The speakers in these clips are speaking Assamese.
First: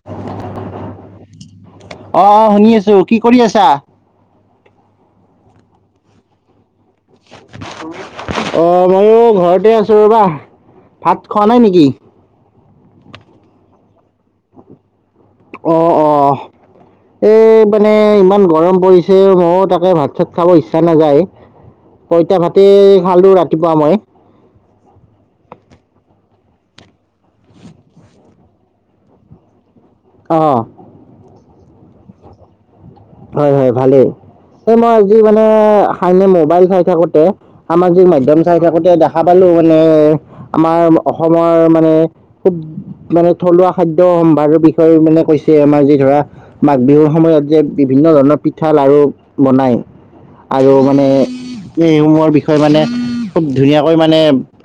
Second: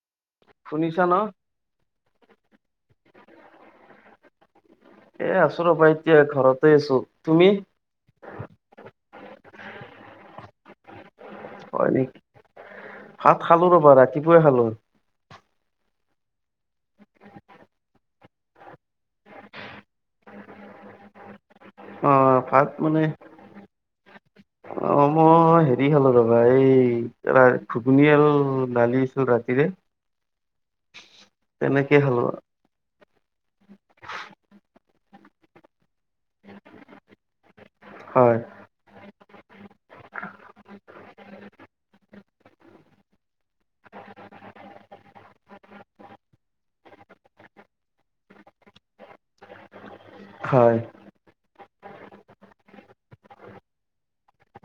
[inaudible] শুনিছা ন। অ অ শুনি আছো কি কৰি আছা। এ আছো ৰ'বা এতিয়া ঘৰতে আছো তুমি। অ মইও ঘৰতে আছো ৰ'বা ভাত খোৱা নাই নেকি ভাত খালো ৰ'বা ৰাতিপুৱাই খালো। অ অ এ মানে ইমান গৰম পৰিছে মও তাকে ভাত-চাত খাব ইচ্ছা নাযায়। অ পইতা ভাতে ভাত খালো ৰাতিপুৱা মই। অঁ, মই হেৰি খালো ৰ'বা! এই আ ঘুগুনি আৰু দালি আছিল ৰাতিৰে অঁ। তেনেকেই খালো আৰু। হয়, হয় ভালেই। এ মই আজি মানে খাই এনেই ম'বাইল চাই থাকোতে, সামাজিক হয় মাধ্যম চাই থাকোতে দেখা পালোঁ মানে আমাৰ অসমৰ মানে খুব মানে থলুৱা খাদ্য সম্ভাৰৰ বিষয়ে মানে কৈছে। আমাৰ যি ধৰা মাঘ বিহুৰ সময়ত যে বিভিন্ন ধৰণৰ পিঠা, লাডু বনায় আৰু হয় মানে আমি এইসমূহৰ বিষয়ে মানে, খুব ধুনীয়াকৈ মানে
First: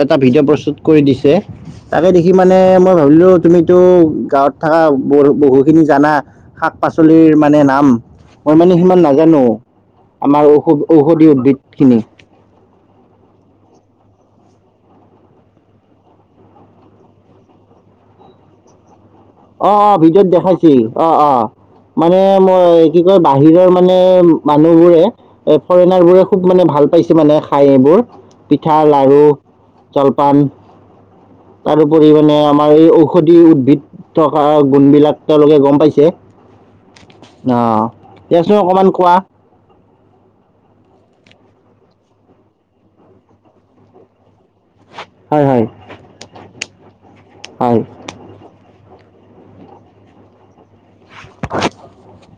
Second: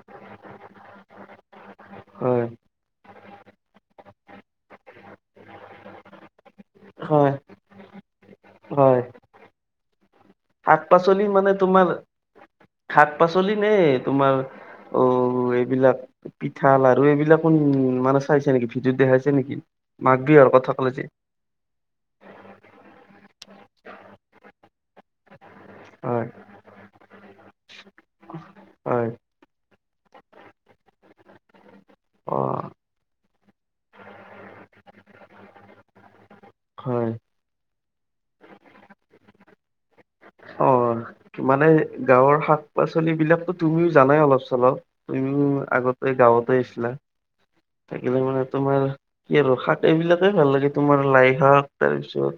এটা ভিডিঅ' প্ৰস্তুত কৰি দিছে। তাকে দেখি হয় মানে মই ভাবিলোঁ তুমিতো গাঁৱত থকা বহু--বহুখিনি জানা। হয় শাক-পাচলিৰ মানে নাম। মই মানে সিমান হয়। নাজানোঁ। আমাৰ ঔষধ, ঔষধিৰ উদ্ভিদ খিনি। শাক-পাচলি নে তোমাৰ অ' এইবিলাক পিঠা, লাৰু এইবিলাকো উম, মানে চাইছে নেকি? ভিডিঅ'ত দেখাইছে নেকি? অঁ, অঁ মাঘ ভিডিঅ'ত বিহুৰ কথা দেখাইছিল। ক'লে যে অঁ, অঁ। মানে মই কি কয়? বাহিৰৰ মানে মানুহবোৰে এ ফৰেনাৰ বোৰে হয় খুব মানে ভাল পাইছে মানে খাই এইবোৰ পিঠা, হয় লাডু জলপান তাৰোপৰি মানে, অ আমাৰ এই ঔষধি উদ্ভিদ থকা গুণবিলাক তেওঁলোকে গম পাইছে। হয়। অঁ, দিয়াচোন অকণমান কোৱা? অ', মানে গাঁৱৰ শাক-পাচলি বিলাকটো তুমিও জানাই অলপ-চলপ। হয় তুমিও হয় আগ তে গাঁৱতে আছিলা। হয়। থাকিলে মানে তোমাৰ, এই ৰসাতে এইবিলাকে ভাল লাগে। তোমাৰ লাই শাক তাৰপিছত,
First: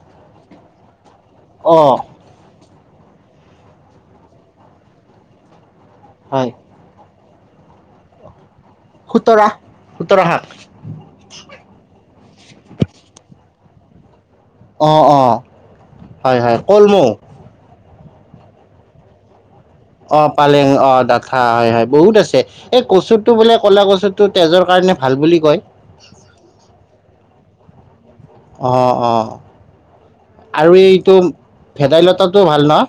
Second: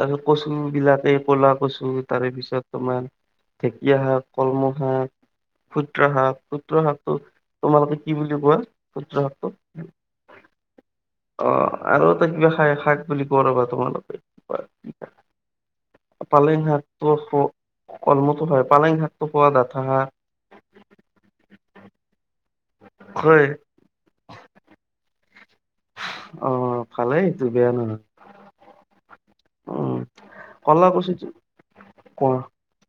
তাৰপিছত কচু বিলাতী, ক'লা অঁ কচু তাৰেপিছত তোমাৰ ঢেকীয়া শাক, কলমৌ শাক, খুতুৰা শাক, হয় খুতুৰা শাকটো তোমালোকে কি বুলি কোৱা? খুতৰা, খুতৰা শাক! অঁ, আৰু এটা কিবা খাই, শাক বুলি কয় ৰ'বা তোমালোকে! অঁ, অঁ। হয় হয় পালেং শাক, কলমৌ অহ্ হ কলমৌটো হয়, পালেং শাকটো পুৰা ডাঠা শাক। অঁ, পালেং অঁ, ডাঠা হয় হয় বহুত আছে। এই কচুটো হয়। বোলে ক'লা কচ টো তেজৰ কাৰণে ভাল বুলি কয়। অ ভালেই সেইটো বেয়া নহয়। অঁ, অঁ উম আৰু কলা এইটো কচুটো ক ভেদাইলতাটো ভাল ন'?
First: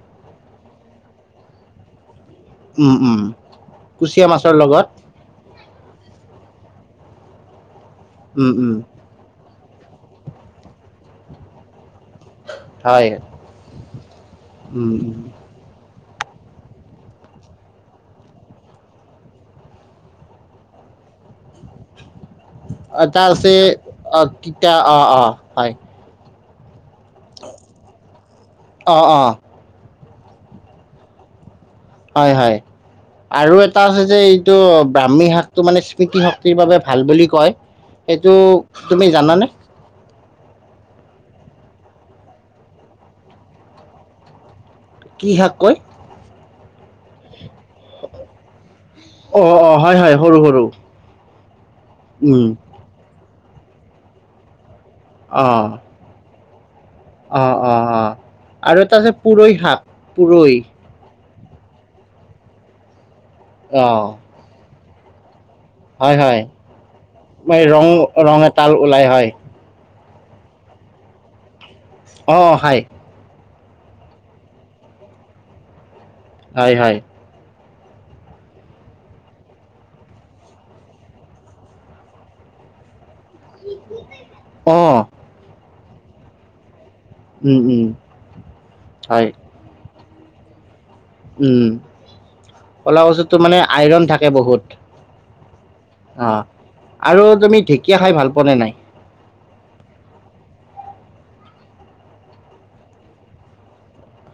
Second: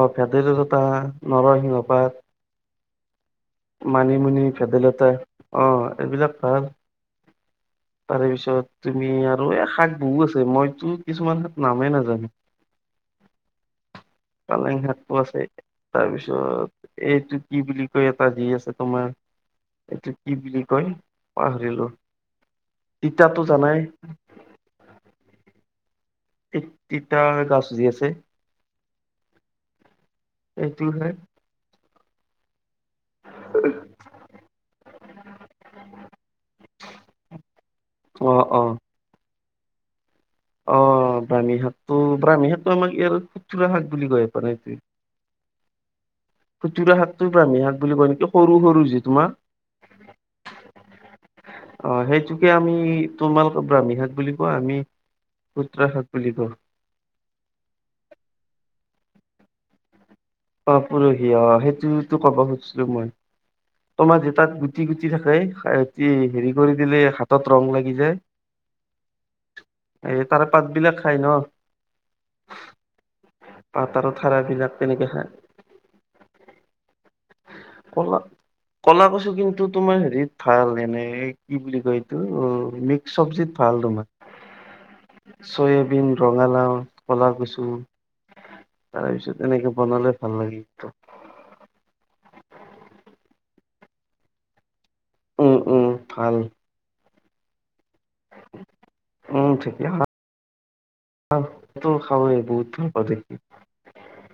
অ' ভেদাইলতা, নৰসিংহ পাত। উম, উম। কুচিয়া মানিমুনি, মাছৰ লগত ভেদাইলতা অঁ, এইবিলাক ভাল। উম উম তাৰেপিছত তুমি আৰু এ শাক বহু আছে। মইতো কিছুমান শাক নামেই নাজানোঁ। হয়। পালেং উম শাক উম টো আছে। তাৰপিছত এইটো কি বুলি কয় এটা যি আছে তোমাৰ। এইটো কি, বুলি কয় পাহৰিলোঁ। এটা আছে অ' অ' অ' হয়। এই তিতা গাছ জি আছে অ' অ' এইটোয়েই হয়। হয় হয় আৰু এটা আছে। যে, এইটো ব্ৰাহ্মী শাকটো মানে স্মৃতি শক্তিৰ বাবে ভাল বুলি কয় এইটো, অ অ তুমি জানানে অ' ব্ৰাহ্মী শাকো ব্ৰাহ্মী শাকটো আমাক ইয়াৰ খুতৰা শাক বুলি কয় এইপানে। কি শাক কয়। খুতুৰা শাকটোৱে ব্ৰাহ্মী শাক বুলি কয় ন, সৰু সৰু যে তোমাৰ। অ অ হয় হয় সৰু সৰু অ' উম সেইটোকে আমি, তোমালোকে ব্ৰাহ্মী শাক বুলি কোৱা। আমি অ খুটোৰা শাক, বুলি কয় অ', অ', অ', আৰু এটা আছে পুৰৈ শাক পুৰৈ। পৰহি অঁ সেইটোতো ক'ব খুজিছিলো মই অ তোমাৰ তাত গুটি গুটি থাকে হয় হয় হেৰি কৰি দিলে হাতত মানে ৰং লাগি ৰং এডাল ওলাই হয় যায়। এই তাৰে পাত বিলাক খাই ন। অ', খাই। পাটাৰো ধাৰ বিলাক তেনেকে খাই। হয়' হয়। হল। কলা কছু কিন্তু তোমাৰ হেৰিত ভাল এনে কি বুলি কয় এইটো চব্জিত ভাল তোমাৰ অ চয়াবিন ৰঙালাও। কলা উম কচু উম হয় তাৰপিছত এনেকে বনালে ভাল লাগে কিন্তু। উম' কলা কচু টোত মানে আইৰণ থাকে বহুত। উম, উম, ভাল অ', আৰু তুমি ঢেঁকীয়া খাই ভাল পোৱা নে নাই। উম ঢেঁকীয়া শাক টো খাব বহুত ভাল পাওঁ দে।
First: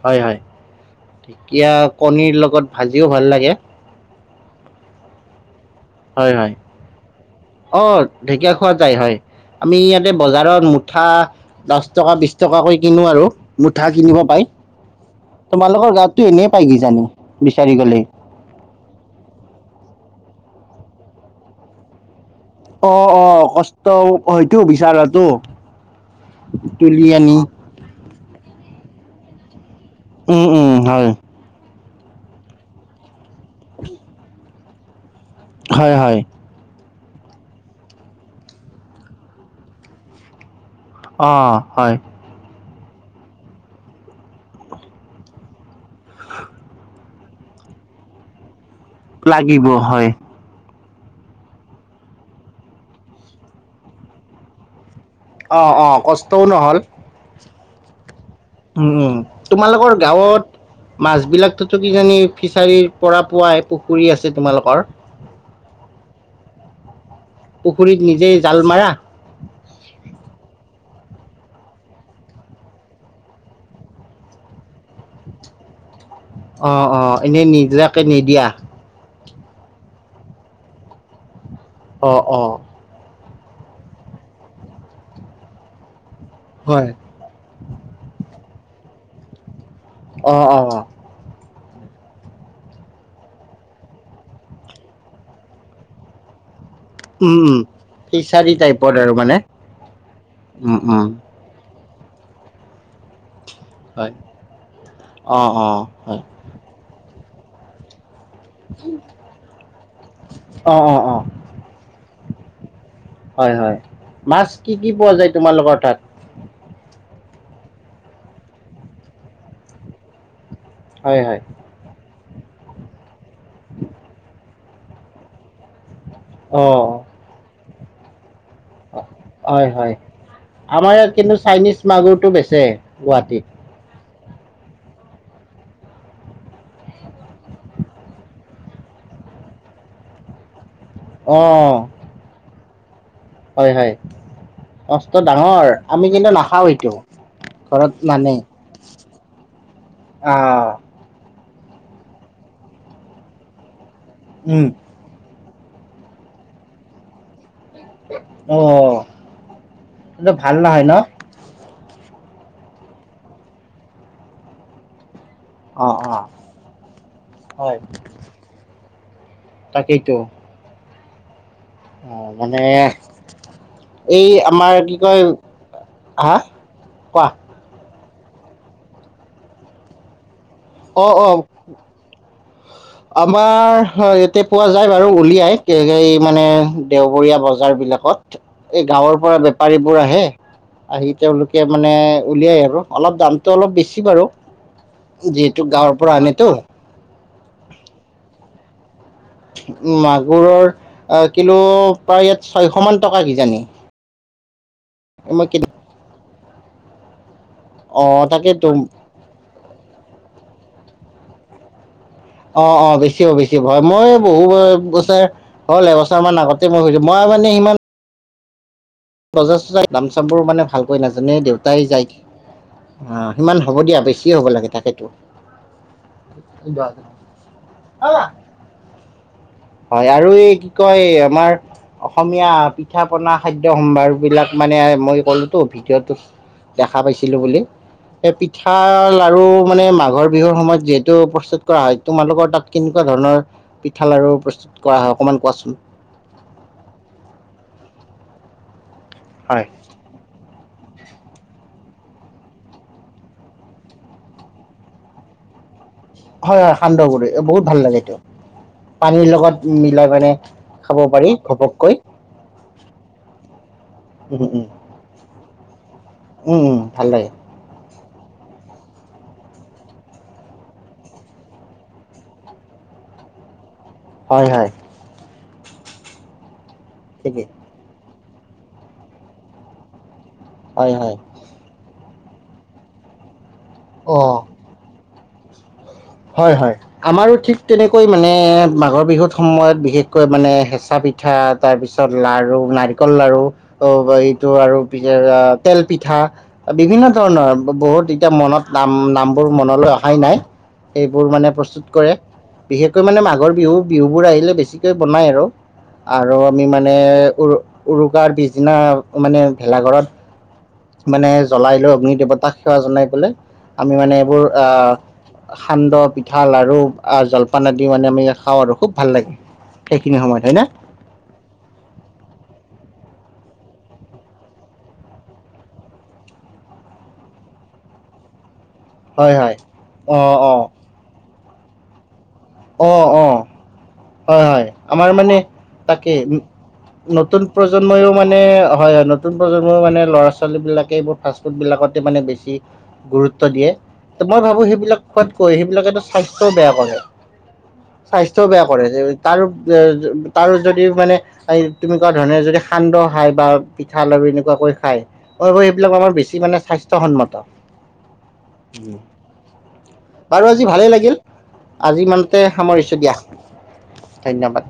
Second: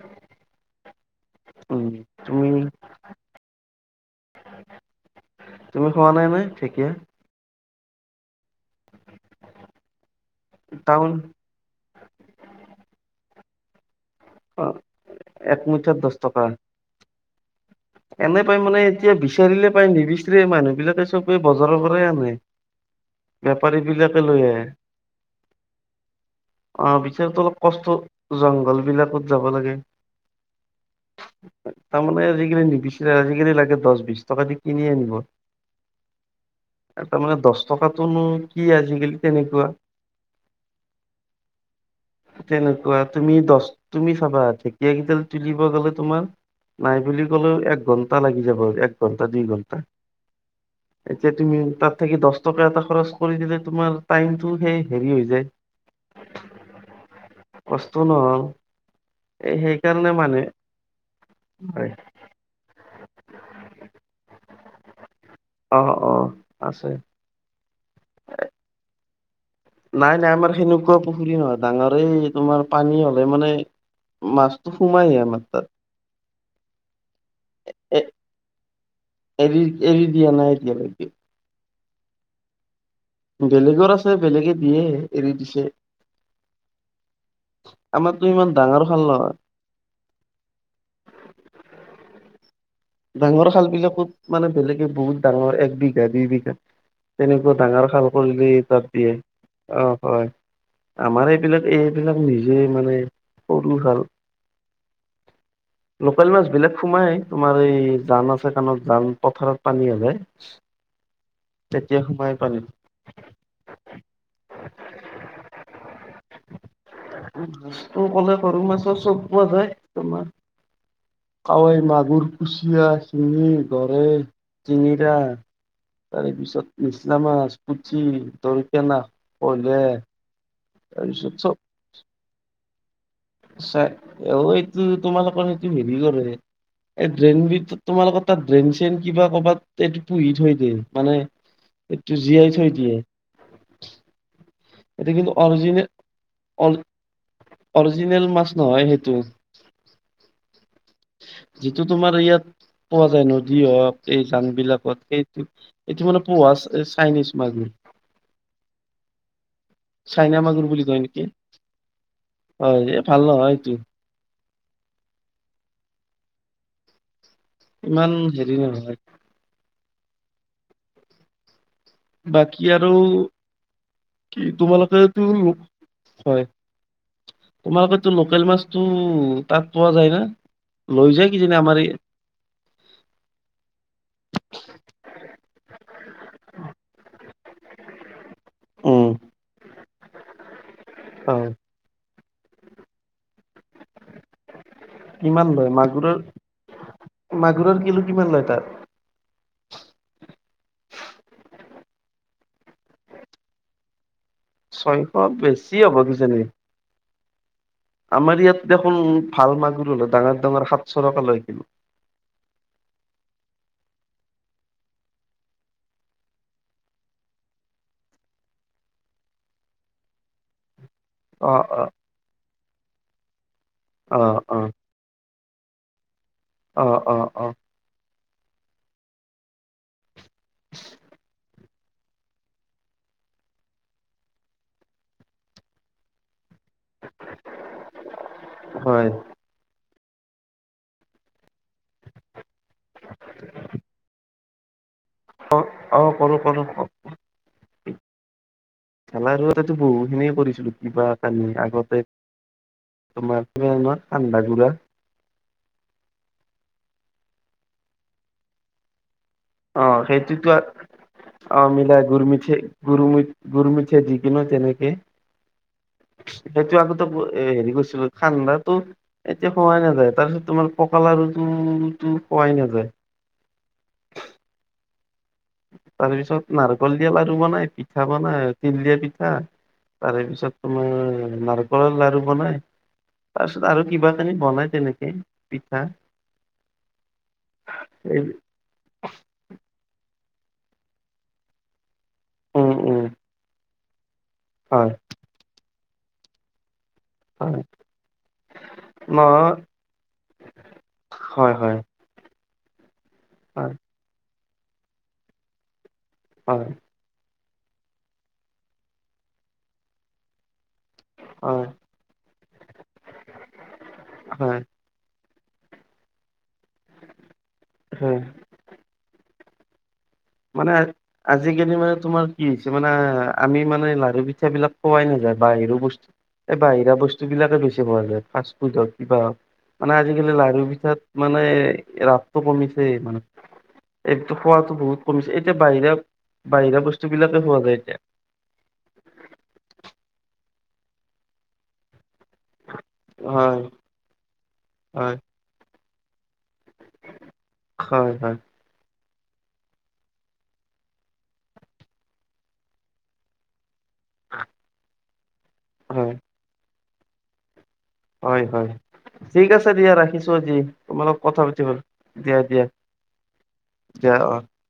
হয়' হয' ঢেঁকীয়া উম, কণীৰ তুমি লগত ভাজিও ভাল লাগে। তুমি খোৱা নাই হয় নাই হয়। ঢেকীয়া। অ', ঢেকীয়া খোৱা যায় হয় আমি ইয়াতে বজাৰত মুঠা টাউন দচ টকা বিশ টকাকৈ কিনো আৰু মুঠা কিনিব পাই। অ এক তোমালোকৰ মুঠাত গাৱত দহ তো টকা এনেই পাই কি জানো বিচাৰি গলে। এনে পাই মানে এতিয়া বিচাৰিলে পায় নিবিচাৰে মানুহ বিলাকে চবে বজাৰৰ কৰে আনে। অ', অ', বেপাৰী কষ্ট বিলাকে লৈ হয়তো আহে বিচাৰটো। অ', তুলি আনি। বিচাৰোতে অলপ কষ্ট জংঘল বিলাকত যাব লাগে। উম' উম' হয়। তাৰমানে আজিকালি নিবিচাৰে আজিকালি লাগে দহ বিশ টকা দি কিনি আনিব। হয়' হয়। তাৰমানে দহ টকাতোনো কি আজিকালি তেনেকুৱা। অ', হয়। তেনেকুৱা তুমি দহ তুমি চাবা ঢেকীয়া কেইডাল তুলিব গ'লে তোমাৰ। নাই বুলি কলেও এক ঘণ্টা লাগি যাব এক ঘণ্টা দুই লাগিব ঘণ্টা। হয়। এতিয়া তুমি তাত থাকি দহ টকা এটা খৰচ কৰি দিলে তোমাৰ টাইমতটো সেই হেৰি হৈ যায়। অ', অ', কষ্টও নহ'ল। কষ্ট নহ'ল। উম, এই তোমালোকৰ সেইকাৰণে মানে গাঁৱত মাছ বিলাকটোতো কিজানি ফিচাৰী পৰা পুৱাহে পুখুৰী আছে তোমালোকৰ। অ', অ', আছে। পুখুৰীত নিজেই জাল মাৰা? নাই নাই আমাৰ সেনেকুৱা পুখুৰী নহয়, ডাঙৰে এই তোমাৰ পানী হ'লে মানে মাছটো সোমাই যায় আমাৰ তাত। অ', অ', এনে এ নিজাকে নিদিয়া? এৰি এৰি দিয়া নাই এতিয়ালৈকে। অ', অ'। বেলেগৰ আছে বেলেগে দিয়ে এৰি দিছে। হয়। আমাৰতো ইমান ডাঙৰ খাল নহয়। অ', অ', অ'। ডাঙৰ খাল বিলাকত মানে বেলেগে বহুত ডাঙৰ এক বিঘা দুই বিঘা উম তেনেকুৱা উম ডাঙৰ খাল কৰিলে ফিচাৰী তাত টাইপত দিয়ে আৰু মানে অ', হয়, উম উম আমাৰ এইবিলাক এইবিলাক নিজে মানে সৰু খাল, হয় অ অ হয় লোকেল মাছ বিলাক সোমাই তোমাৰ এই জান আছে কাণত জান পথাৰত পানী হৈ যায়। অ অ অ তেতিয়া সোমাই পানী। হয়, হয়, মাছ কি কি পোৱা যায় তোমালোকৰ তাত? মাছটো ক'লে সৰু মাছৰ চব পোৱা যায় তোমাৰ। হয় হয় কাঐ, মাগুৰ কুচিয়া, শিঙি, গৰে, তিঙিৰা। তাৰে অ পিছত নিচনা মাছ, পুঠি, দৰিকনা, হয় শৈলে। হয় আমাৰ ইয়াত কিন্তু চাইনিজ মাগুৰটো বেচে গুৱাহাটীত। চই অ', এইটো তোমালোকৰ হেতু হেৰি কৰে। এই ড্ৰেইন বিত তোমালোকৰ তাত ড্ৰেইন চেইন কিবা কৰ'বাত এইটো পুহি থৈ দিয়ে। মানে অ এইটো জীয়াই থৈ দিয়ে। হয়, হয়, এইটো মষ্ট কিন্তু ডাঙৰ অৰিজিনেল আমি কিন্তু নাখাও এইটো। ঘৰত অৰিজিনেল নানে মাছ নহয় সেইটো আহ। যিটো তোমাৰ ইয়াত পোৱা যায়, নদী হওক এই জান উম বিলাকত সেই এইটো মানে পোহা চাইনিজ মাগুৰ। অ কিন্তু চাইনা ভাল মাগুৰ নহয় বুলি ন কয় নেকি? হয়, এই ভাল নহয় এইটো। অ', অ'। হয় ইমান হেৰি নহয়। তাকেইতো। অ মানে বাকী আৰু এই কি আমাৰ কি তোমালোকেটো কয় হা হয় কোৱা তোমালোকেতো লোকেল মাছটো তাত পোৱা যায় না? লৈ অ', যায় অ', কিজানি আমাৰ এই আমাৰ ইয়াতে পোৱা যায় বাৰু উলিয়াই। এই মানে দেওবৰীয়া বজাৰ বিলাকত। এই, উম, গাঁৱৰ পৰা বেপাৰীবোৰ আহে, আহি হয় তেওঁলোকে, মানে, উলিয়াই আৰু অলপ, দামটো অলপ বেছি বাৰু। যিহে [unintelligible] মাগুৰৰ, মাগুৰৰ কিলো কিমান লয় তাত? মাগুৰৰ কিলো, প্ৰায় ইয়াত ছয়শ মান টকা কিজানি! ছয়শ, মই কি বেছি হ'ব দিছে নেকি? অঁ আমাৰ তাকেতো ইয়াত দেখোন, ভাল মাগুৰ হ'লে, ডাঙৰ- ডাঙৰ সাতশ টকা লয়, কিলো। অ' অ'! বেচিব-বেচিব হয়, মই বহু বছৰ হ'ল এবছৰ মান আগতে, মই বুজিলোঁ। মই মানে, সিমান বজাৰ-চজাৰ, নাম-চামবোৰ মানে, ভালকৈ নাজানোঁৱে, অ অ দেউতাই যায়। অ'! সিমান হ'ব দিয়া, অ বেছিয়ে হ'ব অ লাগে। তাকেতো! অ অ অ [unintelligible] অ'! হয় আৰু এই, কি কয়? আমাৰ, অসমীয়া পিঠা- পনা খা খাদ্য সম্ভাৰ বিলাক মানে, মই ক'লোতো, ভিডিঅ'টোত দেখা পাইছিলোঁ বুলি। এ, পিঠা হয় লাৰু মানে, মাঘৰ বিহুৰ সময়ত যিহেতু, প্ৰস্তুত কৰা হয়। তোমালোকৰ তাত, কেনেকুৱা ধৰণৰ, পিঠা-লাৰু প্ৰস্তুত কৰা হয়, অকমান কোৱাচোন? অ'! কৰোঁ, কৰোঁ। [unintelligible] আমাৰতো হয় এইটোতো বহু খিনিয়ে কৰিছিলোঁ। কিবা এটা, আগতে, তোমাৰ [unintelligible] হয়, হয়! সান্দহ গুৰি, বহুত ভাল লাগে, সেইটো! পানীৰ লগত অ মিলাই মানে, সেইটোতো খাব পাৰি অ ঘপককৈ। মিলাই গুৰ, মিঠে [unintelligible] গুৰ মিঠে যিকিনো উম উম তেনেকে, উম উম সেইটো আগতে ভাল লাগে সেৰি কৰিছিলোঁ। সান্দহটো, এতিয়া খোৱাই নাযায়। তাৰ পিছত, তোমাৰ পকা লাৰুটো, টো খোৱাই নাযায়। হয়, হয়! তাৰ পিছত, নাৰিকল দিয়া লাৰু ঠিকেই বনাই, পিঠা বনাই, তিল দিয়া পিঠা। তাৰে পিছত, হয়, হয়! তোমাৰ [unintelligible] লাৰু বনাই। তাৰপিছত আৰু কিবা এখিনি অঁ বনাই, তেনেকে পিঠা। হয়, হয়! আমাৰো ঠিক, তেনেকৈ এই মানে, মাঘৰ বিহুত সময়ত, বিশেষকৈ মানে, হেঁচা পিঠা, তাৰপিছত লাৰু, উম উম নাৰিকল লাৰু। অ'! এইটো আৰু হয় [unintelligible] তেল পিঠা, বিভিন্ন হয় ধৰণৰ, বহুত এতিয়া মনত নাম, নামবোৰ নহয় মনলৈ অহাই নাই। এইবোৰ মানে, হয় প্ৰস্তুত কৰে। বিশেষকৈ মানে, মাঘৰ বিহু, হয় বিহুবোৰ আহিলে, বেছিকে বনাই আৰু। আৰু আমি হয় হয় মানে, উৰু উৰুকাৰ পিছদিনা মানে, ভেলাঘৰত মানে, হয় জ্বলাই লৈ অগ্নি দেৱতাক সেৱা জনাই পেলে, আমি মানে, এইবোৰ হয় আঁ সান্দহ, পিঠা, লাৰু আঁ জলপান আদি মানে, হয় আমি খাওঁ আৰু খুব ভাল লাগে! সেইখিনি সময়তে। মানে, আজিকালি মানে, তোমাৰ কি হৈছে মানে, আমি মানে, লাৰু পিঠা বিলাক খোৱাই নাযায়। বাহিৰ বস্তু এই, বাহিৰা বস্তু বিলাকে বেছি ভাল লাগে, ফাষ্ট- ফুড হওঁক, কিবা হয় হওঁক। হয় মানে, অ আজিকালি অ লাৰু পিঠাত মানে, ৰাপটো কমিছে, অ মানে। অ এইতো হয় হয় খোৱাটো বহুত আমাৰ কমিছে। মানে এতিয়া বাহিৰা, তাকে ন- বাহিৰা বস্তু নতুন বিলাকে খোৱা যায়, এতিয়া। প্ৰজন্মইও মানে, হয়! নতুন প্ৰজন্মৰ মানে, ল'ৰা-ছোৱালী বিলাকে, এইবোৰ ফাষ্ট-ফুড বিলাকতে মানে, বেছি গুৰুত্ব হয় দিয়ে। ত' মই ভাবোঁ! সেইবিলাক হয় খোৱাতকৈ, সেইবিলাকে ত' স্বাস্থ্যও বেয়া কৰে। হয় হয় স্বাস্থ্যও বেয়া কৰে, তাৰো তাৰো যদি মানে- এই তুমি কোৱা ধৰণে যদি সান্দহ খায় বা- পিঠা লাৰু এনেকুৱাকৈ খাই, অ ঐ এইবিলাক হয় আমাৰ বেছি মানে স্বাস্থ্যসন্মত। হয় হয়। ঠিক আছে দিয়া ৰাখিছো বাৰু আজি, ভালেই লাগিল তোমালগত কথা পাতি হ'ল আজি ইমানতে দিয়া দিয়া। সামৰিছোঁ দিয়া দিয়া অ ধন্যবাদ।